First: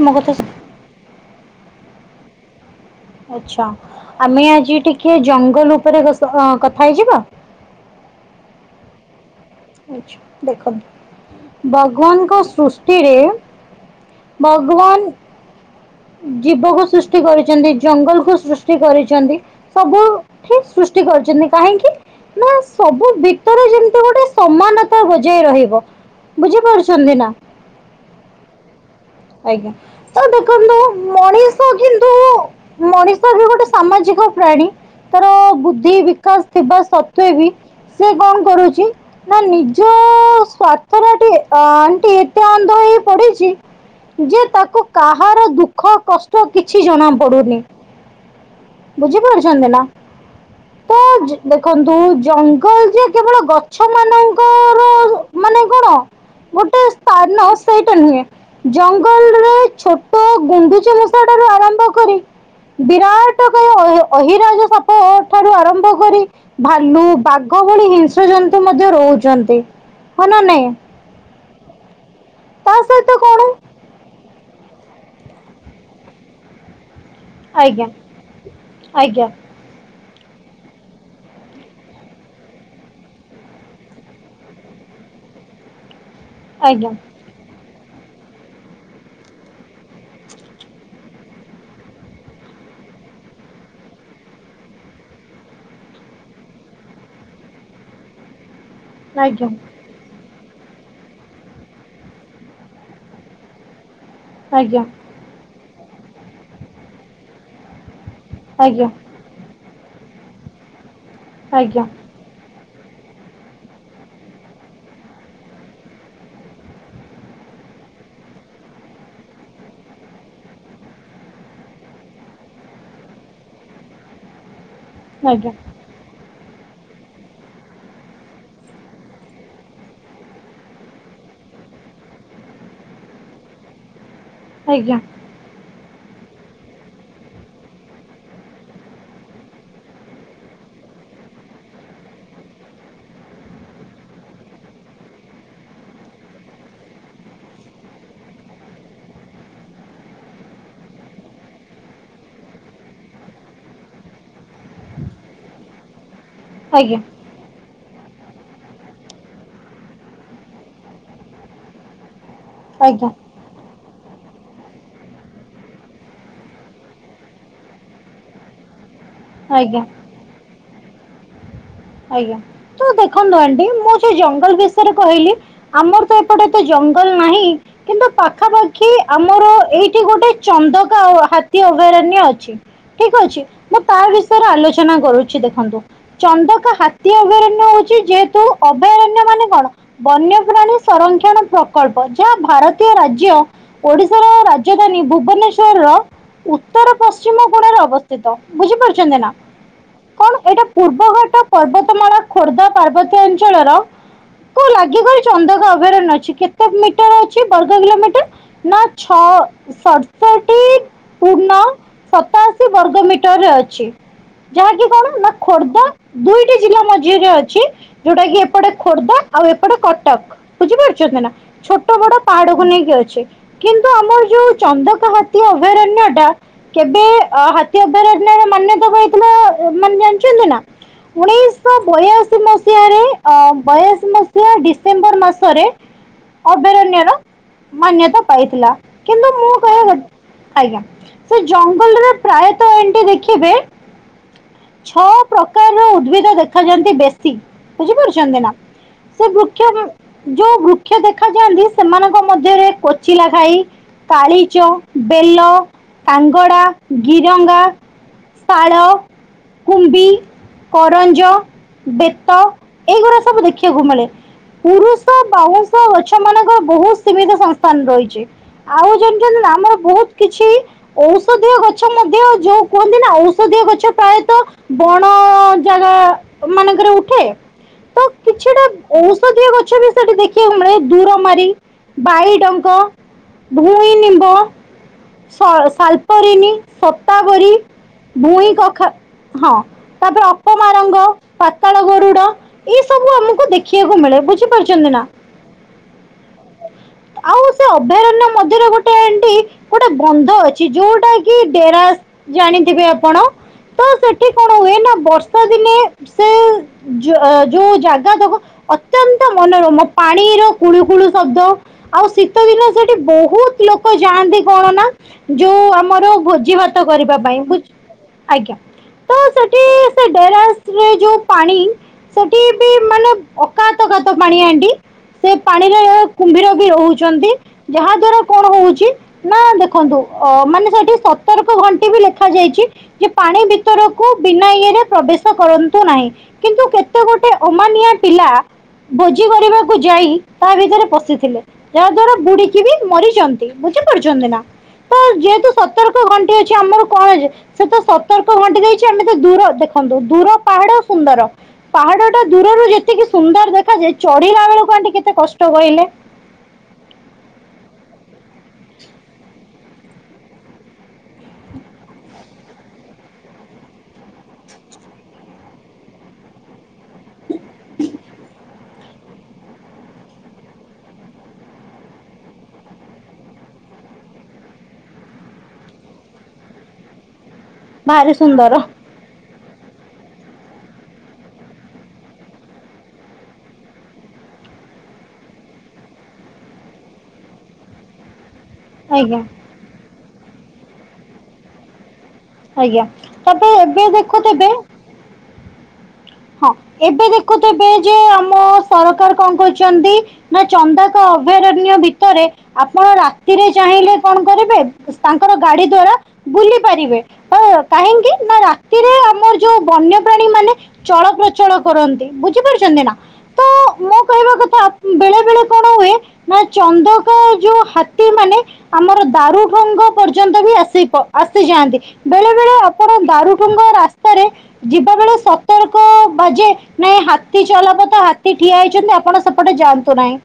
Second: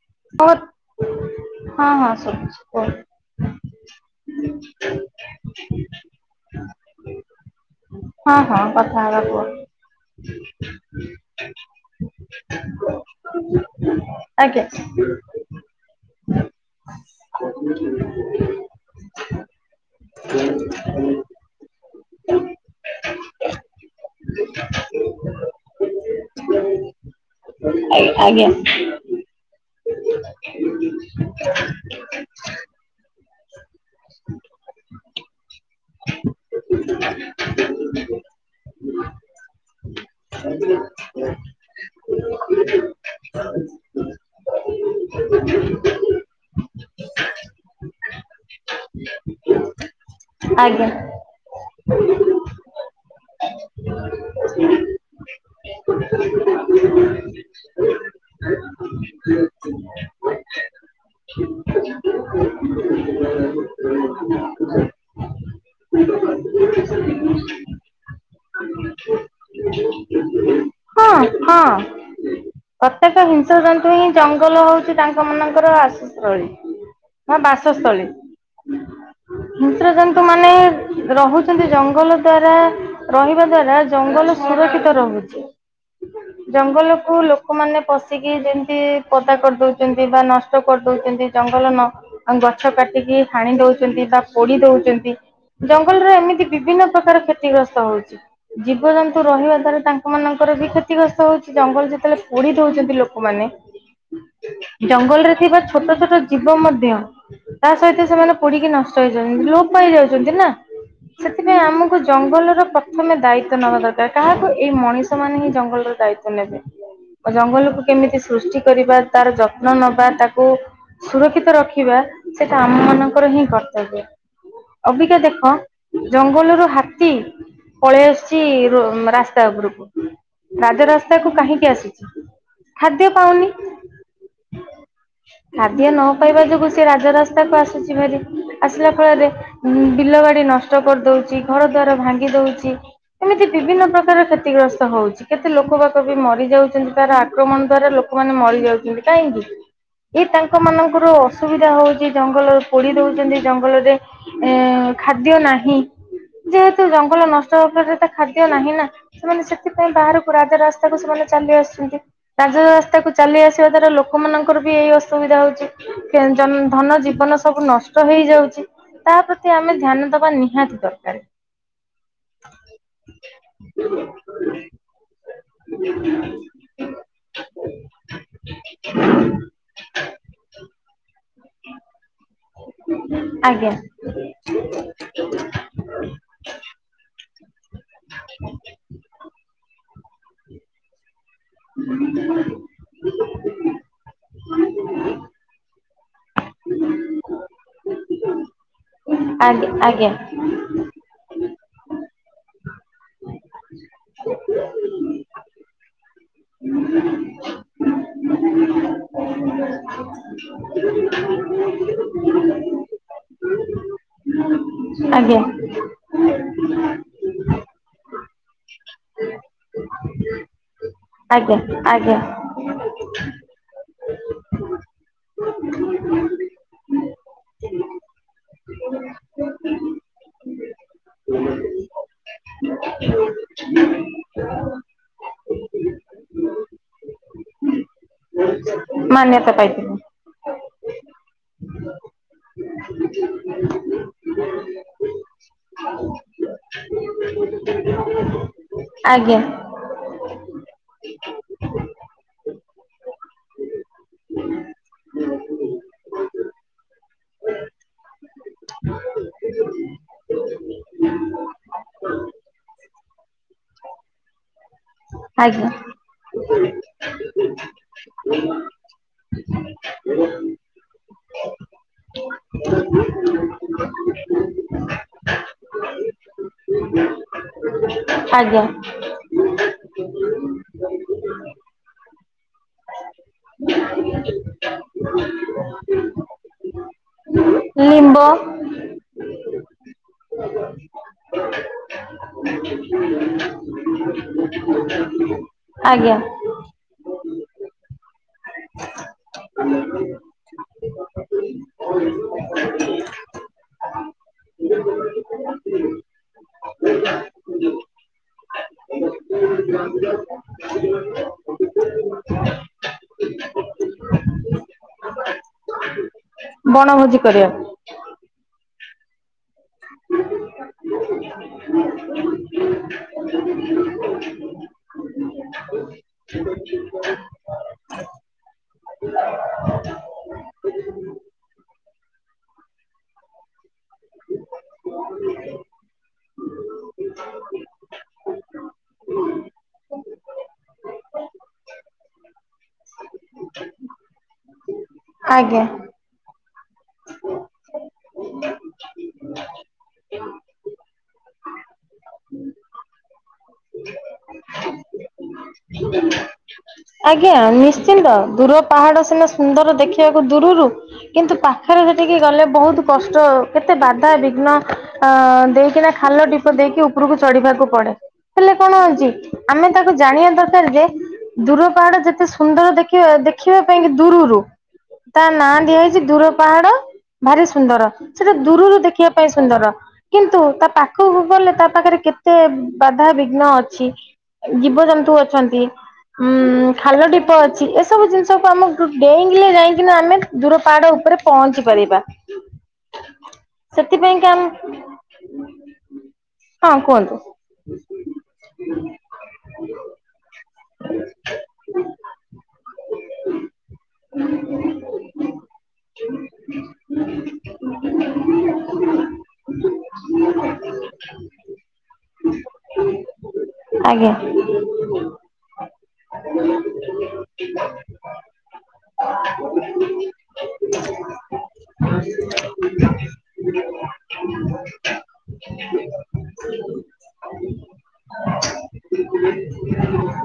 ମୋ କଥା ବତ ହଁ ହଁ ସବୁଛି ବହୁ ଆଛା ଆମେ ଆଜି ଟିକେ ଜଙ୍ଗଲ ଉପରେ କଥା ହେଇଯିବା? ହଁ ହଁ କଥା ହେବା ଆଚ୍ଛା ଦେଖନ୍ତୁ କୁହ? ଭଗବାନଙ୍କ ସୃଷ୍ଟିରେ ଆଜ୍ଞା ଭଗବାନ ଜୀବକୁ ସୃଷ୍ଟି କରିଛନ୍ତି ଜଙ୍ଗଲ କୁ ସୃଷ୍ଟି କରିଛନ୍ତି ସବୁ ସୃଷ୍ଟି କରିଛନ୍ତି କାହିଁକି ନା ସବୁ ଭିତରେ ଯେମତି ଗୋଟେ ସମାନତା ବଜେଇ ରହିବ ବୁଝିପାରୁଛନ୍ତି ନା? ଆଜ୍ଞ ଆଜ୍ଞା। ଆଜ୍ଞା ତ ଦେଖନ୍ତୁ ମଣିଷ କିନ୍ତୁ ମଣିଷ ବି ଗୋଟେ ସାମାଜିକ ପ୍ରାଣୀ। ତାର ବୁଦ୍ଧି ବିକାଶ ଥିବା ସତ୍ଵେ ବି ସେ କଣ କରୁଛି? ନା ନିଜ ସ୍ଵାର୍ଥ ଟ ଆଣ୍ଟି ଏତେ ଅନ୍ଧ ହେଇ ପଡିଛି। ଯେ ତାକୁ କାହାର ଦୁଃଖ କଷ୍ଟ କିଛି ଜଣା ପଡୁନି। ବୁଝି ପାରୁୁଛନ୍ତି ନା? ଆଜ୍ଞା। ତ ଦେଖନ୍ତୁ ଜଙ୍ଗଲ ଯେ କେବଳ ଗଛ ମାନଙ୍କର ମାନେ କଣ? ଗୋଟେ ସ୍ଥାନ ସେଇଟା ନୁହେଁ। ଜଙ୍ଗଲରେ ଛୋଟ ଗୁଣ୍ଡୁଚି ମୂଷା ଠାରୁ ଆରମ୍ଭ କରି ବିରାଟକାୟ ଅହିରାଜ ସାପ ଠାରୁ ଆରମ୍ଭ କରି ଭାଲୁ ବାଘ ଭଳି ହିଂସ୍ର ଜନ୍ତୁ ମଧ୍ୟ ରହୁଛନ୍ତି ହ ନା ନାଇଁ? ହଁ। ପ୍ରତେକ ସହିତ କ'ଣ ହିଂସ ଜନ୍ତୁ ହିଁ ଜଙ୍ଗଲ ହଉଛି ତାଙ୍କ ମାନଙ୍କର ଆସସ୍ତଳୀ। ହଁ ଆଜ୍ଞା ବାସସ୍ଥଳୀ। ଆଜ୍ଞା ହିଂସ୍ରଜନ୍ତୁ ମାନେ ରହୁଛନ୍ତି ଜଙ୍ଗଲ ଦ୍ଵାରା ରହିବା ଦ୍ଵାରା ଜଙ୍ଗଲ ସୁରକ୍ଷିତ ରହୁଛି ଆଜ୍ଞା ଜଙ୍ଗଲକୁୁ ଲୋ ଲୋକମାନେ ପଶିକି ଯେମିତି ପଦା କରିଦଉଛନ୍ତି ବା ନଷ୍ଟ କରିଦଉଛନ୍ତି ଜଙ୍ଗଲ ନ ଗଛ କାଟିକି ହାଣି ଦଉଛନ୍ତି ବା ପୋଡି ଦଉଛନ୍ତି। ଜଙ୍ଗଲରେ ଏମିତି ବିଭିନ୍ନ ପ୍ରକାର କ୍ଷତିଗ୍ରସ୍ତ ହଉଛି। ଜୀବଜନ୍ତୁ ଆଜ୍ଞା ରହିବା ଦ୍ଵାରା ତାଙ୍କ ମାନଙ୍କର ବି କ୍ଷ କ୍ଷତିଗ୍ରସ୍ତ ହଉଛି ଜଙ୍ଗଲ ଯେତେବେଳେ ପୋଡି ଧଉଛନ୍ତି ଲୋକମାନେ। ଆଜ୍ଞା ଜଙ୍ଗଲରେ ଥିବା ଛୋଟ ଛୋଟ ଜୀବ ମଧ୍ୟ ତା ସହିତ ସେମାନେ ପୋଡିକି ଆଜ୍ଞା ନଷ୍ଟ ହେଇଯାଉଛନ୍ତି ଲୋପ ପାଇଯାଉଛନ୍ତି ନା ଆଜ୍ଞା ସେଥିପାଇଁ ଆମକୁ ଆଜ୍ଞା ଜଙ୍ଗଲର ପ୍ରଥମେ ଦାୟିତଵ ନେବା ଦରକାର କାହାକୁ ଏଇ ମଣିଷ ମାନେ ହିଁ ଜଙ୍ଗଲର ଦାୟିତଵ ନେବେ। ଜଙ୍ଗଲକୁ କେମିତି ସୃଷ୍ଟି କରିବା ତାର ଯତ୍ନ ନବା ତାକୁ ସୁରକ୍ଷିତ ରଖିବା ସେଟା ଆମ ମାନଙ୍କର ହିଁ କର୍ତ୍ତବ୍ୟ। ଅବିକା ଆଜ୍ଞା ଦେଖ ଜଙ୍ଗଲରୁ ହାତୀ ପଳେଇ ଆସୁଚି ରୋ ରାସ୍ତା ଉପରକୁ। ରାଜରାସ୍ତା କୁ କାହିଁକି ଆସୁଚି? ଖାଦ୍ୟ ପାଉନି। ଆଜ୍ଞା। ଖାଦ୍ୟ ନ ପାଇାଇବା ଯୋଗୁ ସେ ରାଜରାସ୍ତାକୁ ଆସୁଚି ଭାରି। ଆସିଲା ଫଳରେ ଉ ବିଲ ବାଡି ନଷ୍ଟ କରିଦଉଚି ଘର ଦ୍ୱାର ଭାଙ୍ଗି ଦଉଚି। ଏମିତି ବିଭିନ୍ନ ପ୍ରକାର କ୍ଷତିଗ୍ରସ୍ତ ହଉଚି। କେତେ ଲୋକ ବାକ ବି ମରିଯାଉଚନ୍ତି ତାର ଆକ୍ରମଣ ଦ୍ଵାରା ଲୋକମାନେ ମରିଯାଉଚନ୍ତି କାହିଁକି? ଏଇ ତାଙ୍କ ମାନଙ୍କର ଅସୁବିଧା ହଉଚି ଜଙ୍ଗଲ ପୋଡି ଦଉଚନ୍ତି ଜଙ୍ଗଲରେ ଏ ଖାଦ୍ୟ ନାହିଁ। ଯେହେତୁ ଆଜ୍ଞା ଜଙ୍ଗଲ ନଷ୍ଟ ହବା ଫଳରେ ତା ଖାଦ୍ୟ ନାହିଁ ନା ସେମାନେ ସେଥିପାଇଁ ବାହାରକୁ ରାଜା ରାସ୍ତାକୁ ସେମାନେ ଚାଲି ଆସୁଚନ୍ତି। ରାଜ ଆଜ୍ଞା ରାସ୍ତାକୁ ଚାଲି ଆସିବା ଦ୍ଵାରା ଲୋକ ଲୋକମାନାନଙ୍କର ବି ଏଇ ଅସୁବିଧା ହଉଚି ଧନ ଜୀବନ ସବୁ ନଷ୍ଟ ହେଇଯାଉଚି। ତା ପ୍ରତି ଆମେ ଆଜ୍ଞା ଧ୍ୟାନ ଦବା ନିହାତି ଦରକାର। ଆଜ୍ଞା ତ ଦେଖନ୍ତୁ ଆଣ୍ଟି ମୁଁ ସେ ଜଙ୍ଗଲ ବିଷୟରେ କହିଲି ଆମର ତ ଏପଟେ ତ ଜଙ୍ଗଲ ନାହିଁ। କିନ୍ତୁ ପାଖାପାଖି ଆମର ଏଇଠି ଗୋଟେ ଚନ୍ଦକା ହାତୀ ଅଭୟାରଣ୍ୟ ଅ ଛି ଠିକ ଅଛି। ଆଜ୍ଞା। ମୁଁ ତା ବିଷୟରେ ଆଲୋଚନା କରୁଚି ଦେଖନ୍ତୁ। ଚନ୍ଦ କା ହାତୀ ଅଭୟାରଣ୍ୟ ହଉଛି ଯେହେତୁ ଅଭୟାରଣ୍ୟ ମାନେ କଣ ବନ୍ୟପ୍ରାଣୀ ସଂରକ୍ଷଣ ପ୍ରକଳ୍ପ ଯାହା ଭାରତୀୟ ରାଜ୍ୟ ଓଡିଶାର ରାଜଧାନୀ ଭୁବନେଶ୍ଵରର ଉତ୍ତର ପଶ୍ଚିମ କୋଣରେ ଅବସ୍ଥିତ। ବୁଝିପାରୁଛନ୍ତି ନା? ଆଜ୍ଞା ଆଜ୍ଞା। ଏଣୁ ଏଇଟା ପୂର୍ବଘାଟ ପର୍ବତମାଳା ଖୋର୍ଦ୍ଧା ପାର୍ବତୀ ଅଞ୍ଚଳର କ ଲାଗି ଚନ୍ଦକ ଅଭୟାରଣ ଅଛି। କେତେ ମିଟର ଅଛି ବର୍ଗ କିଲୋମିଟର? ନା ଛଅ ସତଷଠି ପୂର୍ଣ ସତାଅଶୀ ବର୍ଗ ମିଟରରେ ଅଛି ଯାହାକି କଣ ନା ଆଜ୍ଞା। ଖୋର୍ଦ୍ଧା ଦୁଇଟି ଜିଲ୍ଲା ମଧ୍ୟରେ ଅଛି ଯୋଉଟା କି ଏପଟେ ଖୋର୍ଦ୍ଧା ଆଉ ଏପଟେ କଟକ। ବୁଝିପାରୁଚନ୍ତି ନା ଆଜ୍ଞା ଛୋଟ ଆଜ୍ଞା ବଡ ପାହାଡକୁ ନେଇକି ଅଛି। କିନ୍ତୁ ଆମର ଯୋଉ ଚନ୍ଦକ ହାତୀ ଅଭୟାରଣ୍ୟ ଟା କେବେ ହାତୀ ଅଭୟାରଣ୍ୟ ର ମାନ୍ୟତା ପାଇଥିଲା ମାନେ ଜାଣିଛନ୍ତି ନା? ଉଣେଇଶହ ବୟାଅଶି ମସିହାରେ ଅ ବୟାଶ ମସିହା ଡିସେମ୍ବର ମାସରେ ଅଭୟାରଣ୍ୟର ମାନ୍ୟତା ପାଇଥିଲା। କିନ୍ତୁ ମୁଁ ମାନ୍ୟତା କ ପାଇଥିଲି। ଆଜ୍ଞା ସେ ଜଙ୍ଗଲରେ ପ୍ରାୟତଃ ଏମତି ଦେଖିବେ ଛଅ ପ୍ରକାରର ଉଦ୍ଭିଦ ଦେଖାଯାନ୍ତି ବେଶୀ ବୁଝିପାରୁଚନ୍ତି ନା। ସେ ଆଜ୍ଞା ବୃକ୍ଷ ଯୋଉ ବୃକ୍ଷ ଦେଖାାଯାଆନ୍ତି ସେମାନଙ୍କ ମଧ୍ୟରେ କଚିଲା ଖାଇ କାଳିଚ ବେଲ କାଙ୍ଗଡ଼ା ଗିରଙ୍ଗା ତାଳ କୁମ୍ଭୀ କରଞ୍ଜ ବେତ ଏଇଗୁଡା ସବୁ ଦେଖିବାକୁ ମିଳେ। ପୁରୁ ଷ ଆଜ୍ଞା ବାଉଁଶ ଗଛ ମାନଙ୍କ ବହୁତ ସୀମିତ ସଂସ୍ଥାନ ରହିଚି। ଆଉ ଜଣିଛନ୍ତି ଆମର ବହୁତ କିଛି ଔଷଧୀୟ ଗଛ ମଧ୍ୟ ଯୋଉ କୁହନ୍ତି ନା ଔଷଧୀୟ ଗଛ ପ୍ରାୟତଃ ବଣ ଣ ଜାଗା ମାନଙ୍କରେ ଉଠେ? ତ କିଛିଟା ଆଜ୍ଞା। ଔଷଧୀୟ ଗଛ ବି ସେଠି ଦେଖିବାକୁ ମିଳେ ଦୂରମାରି, ବାଇଡଙ୍କ ଭୂଇି ନିମ୍ବ ସାଲ-ସାଲପରିଣୀ ସତାବରୀ ଲିମ୍ବ ଭୂଇଁ କଖା ହଁ। ତାପରେ ଅପମା ରଙ୍ଗ ପାତାଳ ଗରୁଡ ଏ ସବୁ ଆମକୁ ଦେଖିବାକୁ ମିଳେ ବୁଝି ପାରୁଛନ୍ତି ନା? ଆଜ୍ଞା। ଆଉ ସେ ଅଭୟାରଣ୍ୟ ମଧ୍ୟରେ ଗୋଟେ ଏଣ୍ଡି ଗୋଟେ ବନ୍ଧ ଅଛି ଯୋଉଟା କି ଡେରାସ ଜାଣିଥିବେ ଆପଣ। ତ ସେଠି କଣ ହୁଏ ନା ବର୍ଷା ଦିନେ ସେ ଜ-ଯୋଉ ଜାଗା ତକ ଅତ୍ୟନ୍ତ ମନୋରମ ପାଣିର କୁଳୁ କୁଳୁ ଶବ୍ଦ ଆଉ ଶୀତ ଦିନ ସେଠି ବହୁତ ଲୋକ ଯାଆନ୍ତି। କଣ ନା ଯୋଉ ଆମର ଭୋଜି ଭାତ କରିବା ବଣଭୋଜି ପାଇଁ ବୁ ଆଜ୍ଞା। ହଁ ଡେରସ ରେ ଯୋଉ ପାଣି ସେଠି ବି ମାନେ ଅକାତ କାତ ପାଣି ଆଣ୍ଟି। ସେ ପାଣିରେ କୁମ୍ଭୀର ବି ରହୁଛନ୍ତି ଯାହା ଦ୍ଵାରା କଣ ହଉଛି ନା ଦେଖନ୍ତୁ ଅ ମାନେ ସେଠି ସତର୍କ ଘଣ୍ଟି ବି ଲେଖା ଯାଇଛି। ଯେ ପାଣି ଭିତରକୁ ବିନା ଇଏରେ ପ୍ରବେଶ କରନ୍ତୁ ନାହିଁ। କିନ୍ତୁ କେତେ ଗୋଟେ ଅମାନିଆ ପିଲା ଭୋଜି କରିବାକୁ ଯାଇ ତା ଭିତରେ ପଶିଥିଲେ। ଯାହା ଦ୍ଵାରା ବୁଡିକି ବି ମରିଛନ୍ତି ବୁଝିପାରୁଛନ୍ତି ନା ତ ଯେହେତୁ ଆଜ୍ଞା। ସତର୍କ ତର୍କ ଘଣ୍ଟି ଅଛି ଆମର କଣ ସେ ତ ସତର୍କ ଘଣ୍ଟି ଦେଇଛି ଆମେ ତ ଦୂର ଦେଖନ୍ତୁ ଦୂର ପାହାଡ ସୁନ୍ଦର। ପାହାଡ ଟା ଦୂରରୁ ଯେତିକି ସୁନ୍ଦର ଦେଖାଯାଏ ଚଢିଲା ବେଳକୁ ଆଣ୍ଟି କେତେ କଷ୍ଟ କହିଲେ। ଆଜ୍ଞା ନିଶ୍ଚିନ୍ତ ଦୂର ପାହାଡ ସିନା ସୁନ୍ଦର ଦେଖିବାକୁ ଦୂରରୁ କିନ୍ତୁ ପାଖରେ ସେଠିକି ଗଲେ ବହୁତ କଷ୍ଟ କେତେ ବାଧାାବିଘ୍ନ ଆ ଦେଇକିନା ଖାଲ ଢିପ ଦେଇକି ଉପ ଉପରକୁ ଚଢିବାକୁ ପଡେ ହେଲେ କଣ ହଉଛି ଆମେ ତାକୁ ଜାଣିବା ଦରକାର ଯେ ଦୂର ପାହାଡ ଯେତେ ସୁନ୍ଦର ଦେଖିବା ଦେଖିବା ପାଇଁକି ଦୂରରୁ ତା ନାଁ ଦିଆ ହେଇଛି ଦୂର ପାହାଡ ଭାରି ସୁନ୍ଦର ଭାରି ସେଟା ସୁନ୍ଦର ଦୂରରୁ ଦେଖିବା ପାଇଁ ସୁନ୍ଦର। କିନ୍ତୁ ତା ପାଖକୁ ଗଲେ ତା ପାଖରେ କେତେ ବାଧାବିଘ୍ନ ଅଛି। ଜୀବଜନ୍ତୁ ଅଛନ୍ତି। ଉଁ ଖାଲ ଢିପ ଅଛି ଏସବୁ ଜିନିଷକୁ ଆମକୁ ଆଜ୍ଞା ଡେଇଁଲେ ଯାଇକିନା ଆମେ ଦୂର ପାହାଡ ଉପରେ ପହଞ୍ଚି ପାରିବା। ଆଜ୍ଞା ତାପରେ ଏବେ ଦେଖୁ ଥିବେ ହ [unintelligible] ହଁ ଏବେ ଦେଖୁଥିବ ଯେ ଆମ ସରକାର କଣ କରୁଛନ୍ତି ନା ଚନ୍ଦକା ଅଭୟାରଣ୍ୟ ଭିତରେ ଆପଣ ରାତିରେ ଚାହିଁଲେ କଣ କରିବେ ତାଙ୍କର ଗାଡି ଦ୍ଵାରା ବୁଲି ପାରିବେ। ହଁ କାହିଁକି ନା ରାତିରେ ଆମର ଯୋଉ ବନ୍ୟପ୍ରାଣୀ ମାନେ ଚଳ ପ୍ରଚଳ କରନ୍ତି ବୁଝିପାରୁଛନ୍ତି ନା ତ ମୁଁ ଆଜ୍ଞା କହିବା କଥା ବେଳେ ବେଳେ କଣ ହୁଏ ନା ଚନ୍ଦକ ଯୋଉ ହାତୀ ମାନେ ଆମର ଦାରୁଭଙ୍ଗ ପର୍ଯ୍ୟନ୍ତ ବି ଆସି ପ ଆସିଯାଆନ୍ତି ବେଳେ ବେଳେ ଆପଣ ଦାରୁଭଙ୍ଗ ରାସ୍ତାରେ ଯିବା ବେଳେ ସ ତର୍କ ବାଜେ ନାଇଁ ହାତୀ ଚଲାପଥ ହାତୀ ଠିଆ ହେଇଛନ୍ତି ଆପଣ ସେପଟେ ଯାଆନ୍ତୁ ନାହିଁ।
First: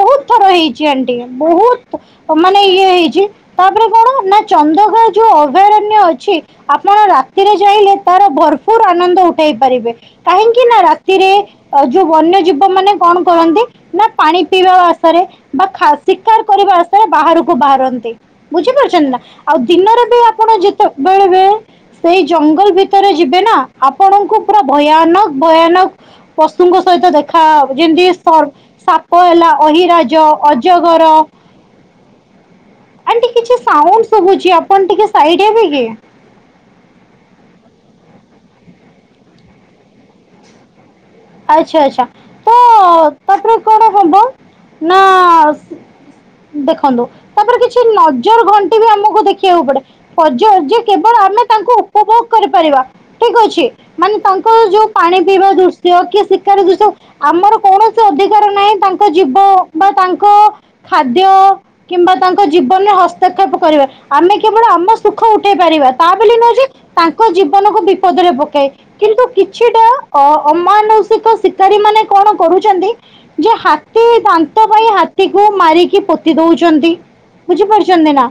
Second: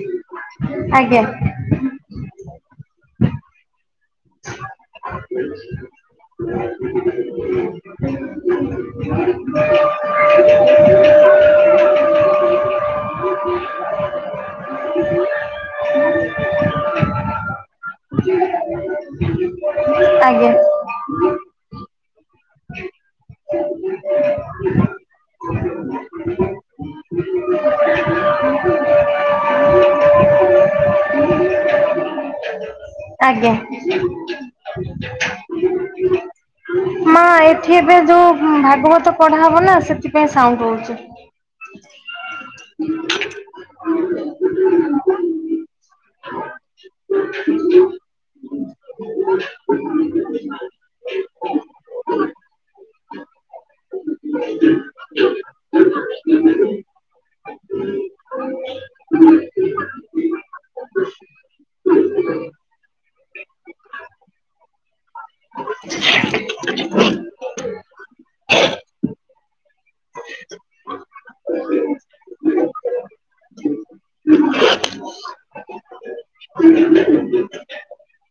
ବହୁତ ଥର ହେଇଛି ଆଣ୍ଟି ଆଜ୍ଞା ବହୁତ ତ ମାନେ ଇଏ ହେଇଚି। ତାପରେ କଣ ନାଁ ଚନ୍ଦକା ଯୋଉ ଅଭୟାରଣ୍ୟ ଅଛି ଆପଣ ରାତିରେ ଚାହିଁଲେ ତାର ଭରପୁର ଆନନ୍ଦ ଉଠେଇ ପାରିବେ କାହିଁକି ନା ରାତିରେ ଅ ଯୋଉ ବନ୍ୟଜୀବ ମାନେ କଣ କରନ୍ତି ନା ପାଣି ପିଇବା ଆଶାରେ ବା ଖା ଶିକାର କରିବା ଆଶାରେ ବାହାରୁକୁ ବାହାରନ୍ତି ବୁଝିପାର ଚନ୍ ନାଁ ଆଉ ଦିନରେ ବି ଆଜ୍ଞା ଆପଣ ଯେତ ବେଳେବେଳେ ସେଇ ଜଙ୍ଗଲ ଭିତରେ ଯିବେ ନାଁ ଆ କୁ ପୁରା ଭୟାନକ ଭୟାନକ ପଶୁଙ୍କ ସହିତ ଦେଖାବ ଯେମିତି ସର୍ ସାପ ହେଲା ଅହିରାଜ ଅଜଗର। ଆଜ୍ଞା‌। ସାଉଣ୍ଡ୍ ଶୁଭୁଚି ଆପଣ ଟିକେ ସାଇଡ଼୍ ହେବେ କି? ମା ଏଠି ଏବେ ଯୋଉ ଭାଗବତ ପଢ଼ା ହବ ନାଁ ସେଥିପାଇଁ ସାଉଣ୍ଡ ହଉଚି। ଆଚ୍ଛା ଆଚ୍ଛା ତ ତାପରେ କଣ ହବ ନାଁ ଦେଖନ୍ତୁ ତାପରେ କିଛି ନଜର ଘଣ୍ଟି ବି ଆମୁକୁ ଦେଖିବାକୁ ପଡ଼େ ପଜ ଯେ କେବଳ ଆମେ ତାଙ୍କୁ ଉପଭୋଗ କରିପାରିବା ଠିକ୍ ଅଛି? ମାନେ ତାଙ୍କ ଯୋଉ ପାଣି ପିଇବା ଦୃଶ୍ ଶ୍ୟ କି ଶିକାର ଦୃଶ୍ୟ ଆମର କୌଣସି ଅଧିକାର ନାହିଁ ତାଙ୍କ ଜୀବ ବା ତାଙ୍କ ଖାଦ୍ୟ କିମ୍ବା ତାଙ୍କ ଜୀବନରେ ହସ୍ତକ୍ଷେପ କରିବା ଆମେ କେବଳ ଆମ ସୁଖ ଉଠେଇ ପାରିବା ତା ବୋଲି ନୁହେଁ ଯେ ତାଙ୍କ ଜୀବନକୁ ବିପଦରେ କିନ୍ତୁ କିଛିଟା ଅ ଅମାନୁଷିକ ଶିକାରୀ ମାନେ କଣ କରୁଛନ୍ତି। ଯେ ହାତୀ ଦାନ୍ତ ପାଇଁ ହାତୀକୁ ମାରିକି ପୋତି ଦୋଉଚନ୍ତି। ବୁଝିପାରୁଛନ୍ତି ନା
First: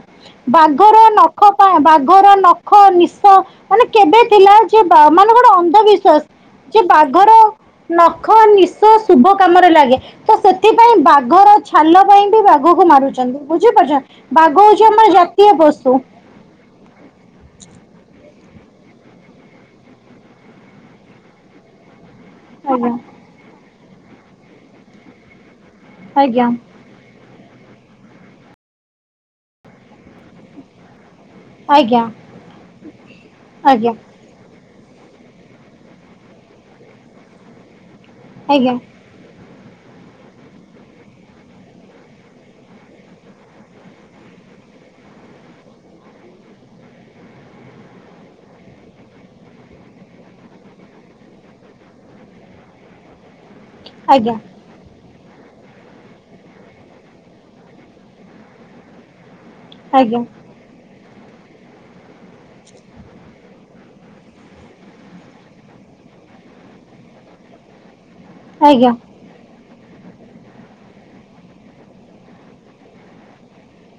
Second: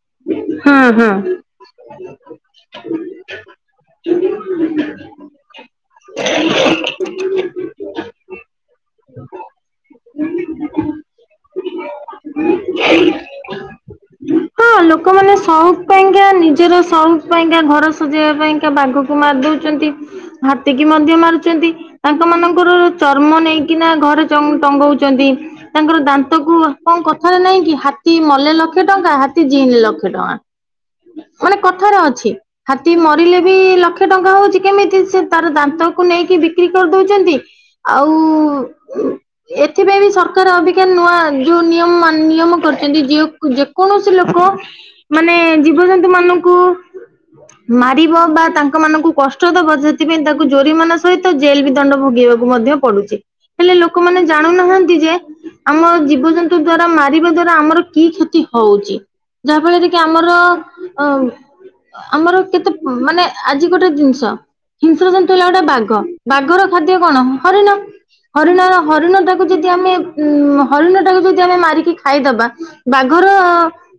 ହୁଁ ବାଘର ହୁଁ। ନ ବାଘର ନଖ ନିଶ ମାନେ କେବେ ଥିଲା ଯେ ମାନେ ଗୋଟେ ଅନ୍ଧବିଶ୍ଵାସ। ଯେ ବାଘର ନଖ ନିଶ ଶୁଭ କାମରେ ଲାଗେ। ତ ସେଥିପାଇଁ ବାଘର ଛାଲ ପାଇଁ ବି ବାଘକୁ ମାରୁଛନ୍ତି ବୁଝିପାରୁଛଛନ୍ତି। ବାଘ ହୋଉଚି ଆମର ଜାତୀୟ ସେଇ ପ ପାଇଁକା ନିଜର ସାଉଣ୍ଟ୍। ପାଇଁକା ଘର ସଜେଇବା ପାଇଁକା ବାଘକୁ ମାରି ଦଉଛନ୍ତି ହାତୀ କିି ମଧ୍ୟ ମାରୁଛନ୍ତି। ତାଙ୍କ ମାନଙ୍କର ଚର୍ମ ନେଇକିନା ଘରେ ଟଙ୍ଗଉଛନ୍ତି ତାଙ୍କର ଆଜ୍ଞା ଦାନ୍ତକୁ କଣ କଥାରେ ନାଇଁ କି ହାତୀ ମଲେ ଲକ୍ଷେ ଟଙ୍କା ହାତୀ ଜିଇଁନେ ଲକ୍ଷେ ଟଙ୍କା। ମାନେ କଥାରେ ଆଜ୍ଞା ଅଛି ହାତୀ ମରିଲେ ବି ଆଜ୍ଞା ଲକ୍ଷେ। ଟଙ୍କା ହଉଚି କେମିତି ସେ ତାର ଦାନ୍ତକୁ ନେଇକି ବିକ୍ରି କରିଦଉଚନ୍ତି। ଆଉ। ଆଜ୍ଞା ଆଜ୍ଞା ଏଥିପାଇଁ ବି ସରକାର ଅବିକା ନୂଆ ଯୋଉ ନିୟମ ନିୟମ କରୁଛନ୍ତି ଯଉ। କୌଣସି ଲୋକ ମାନେ ଜୀବଜନ୍ତୁ ମାନଙ୍କୁ ମାରିବ ବା ତାଙ୍କ ମାନଙ୍କୁ କଷ୍ଟ ଦବ ସେଥିପାଇଁ ତାକୁ ଜୋରିମନା ସହିତ ଜେଲ ବି ଦଣ୍ଡ ଭୋଗିବାକୁ ମଧ୍ୟ ପଡ଼ୁଚି। ହେଲେ ଲୋକମାନେ ଆଜ୍ଞା ଜାଣୁନାହାନ୍ତି ଯେ ଆମ ଜୀବଜନ୍ତୁ ଦ୍ଵାରା ମାରିବା ଦ୍ଵାରା ଆମର କି କ୍ଷତି ହଉଚି। ଯାହାଫଳରେ କି ଆଜ୍ଞା ଆମର ଅଉ ଆମର କେତେ ମାନେ ଆଜି ଗୋଟେ ଜିନିଷ ହିଂସ୍ରଜ ଥିଲା ଗୋଟେ ବାଘ ବାଘର ଖାଦ୍ୟ କଣ ହରିଣ ହରିଣ ଆଜ୍ଞା ହରିଣ ତା ଯଦି ଆମେ ହରିଣ ଟାକୁ ଯଦି ଆମେ ମାରିକି ଖାଇଦବା ବାଘର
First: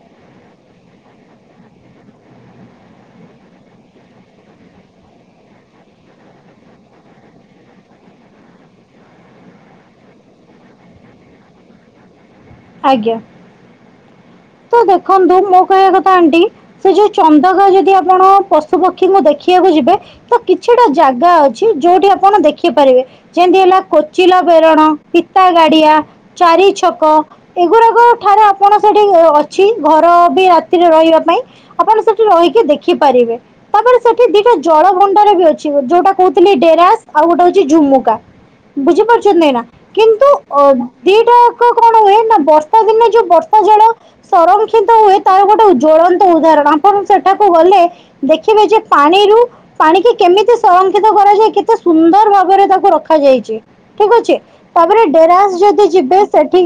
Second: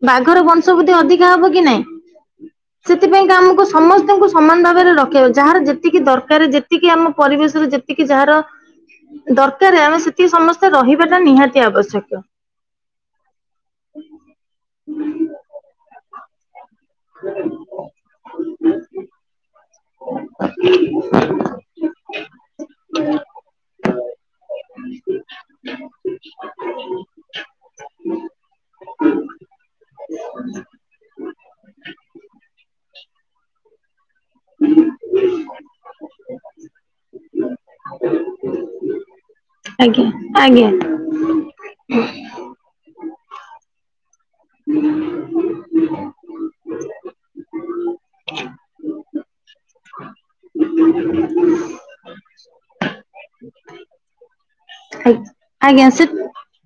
ବାଘର ବଂଶବୃଦ୍ଧି ଅଧିକା ହବ କି ନାଇଁ? ତିଆ ସେଥିପାଇଁକା ଆମୁକୁ ସମସ୍ତଙ୍କୁ ସମାନ ଭାବରେ ରଖେଇବ ଯାହାର ଯେତିକି ଦର୍ ଟାରେ ଯେତିକି ଆମ ପରିବେଶର ଯେତିକି ଯାହାର ଦରକାରେ ଆମେ ସେତିକି ସମସ୍ତେ ରହିବାଟା ନିହାତି ଆବଶ୍ୟକ। ଆଜ୍ଞା। ତ ଦେଖନ୍ତୁ ମୋ କହିବା କଥା ଆଣ୍ଟି ସେ ଯୋଉ ଚନ୍ଦକା ଯଦି ଅ ବଣ ପଶୁପକ୍ଷୀଙ୍କୁ ଦେଖିବାକୁ ଯିବେ ତ କିଛିଟା ଜାଗା ଅଛି ଯୋଉଠି ଆପଣ ଦେଖିପାରିବେ। ଯେମତି ହେଲା କୋଚିଲା ବେରଣ ପିତା ଗାଡ଼ିଆ। ଚାରି ଛକ ଏଗୁରାକ ଠାରେ ଆପଣ ସେଠି ଅଛି ଘର ବି ରାତିରେ ରହିବା ପାଇଁ ଆପଣ ସେଠି ରହିକି ଦେଖିପାରିବେ। ତାପରେ ସେଠି ଦିଟା ଜଳଭଣ୍ଡାର ବି ଅଛି ଯୋଉଟା କୋହୁଥିଲି ଡେରାସ୍ ଆଉ ଗୋଟେ ହଉଚି ଝୁମୁକା। ବୁଝିପାରୁଛନ୍ତି ନେଇଁ ନାଁ? ଆଜ୍ଞା ଆଜ୍ଞା। ଦିଟା ଆକ କଣ ହୁଏ ନାଁ ବର୍ଷା ଦିନେ ଯୋଉ ବର୍ଷା ଜଳ ସଂରକ୍ଷିତ ହୁଏ ତାର ଗୋଟେ ଉ ଜ୍ୱଳନ୍ତ ଉଦାହରଣ ଆପଣ ସେଠାକୁ ଗଲେ ଦେଖିବେ ଯେ ପାଣିରୁ ପାଣିିକି କେମିତି ସଂରକ୍ଷିତ କରାଯାଇ କେତେ ସୁନ୍ଦର ଭାବରେ ତାକୁ ରଖାଯାଇଚି। ଠିକ୍ ଅଛି ତାପରେ ଡେରାସ୍ ଯଦି ଆଜ୍ଞା ସେ ଯିବେ ସେଠି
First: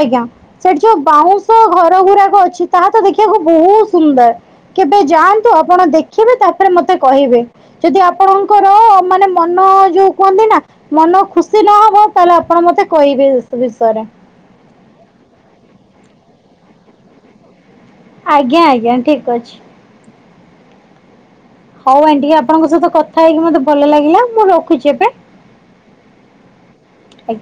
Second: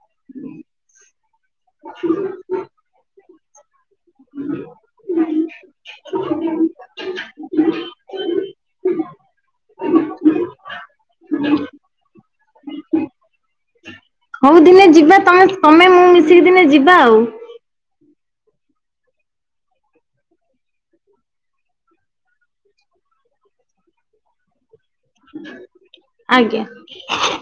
ଆଜ୍ଞା ସେଠି ଯୋଉ ବାଉଁ ଘର ଗୁରାକ ଅଛି ତାହା ତ ଦେଖିଆକୁ ବୋହୁ ସୁନ୍ଦର କେବେ ଯାଆନ୍ତୁ ଆପଣ ଦେଖିବେ ତାପରେ ମତେ କହିବେ। ଯଦି ଆପଣଙ୍କର ମାନେ ମନ ଯୋଉ କୁହନ୍ତି ନାଁ ମନ ଖୁସି ନହବ ତାହଲେ ଆପଣ ମତେ କହିବେ ଏସ ବିଷୟରେ। ହଉ ଦିନେ ଯିବା ତମେ ତମେ ମୁଁ ମିଶିକି ଦିନେ ଯିବା ଆଉ। ଆଜ୍ଞା ଆଜ୍ଞା ଠିକ୍ ଅଛି। ହେଉ ଆଣ୍ଟି ଆପଣଙ୍କ ସହିତ କଥା ହେଇକି ମତେ ଭଲ ଲାଗିଲା ମୁଁ ରଖୁଚି ଏବେ। ଆଜ୍ଞା। ଆଜ୍ଞା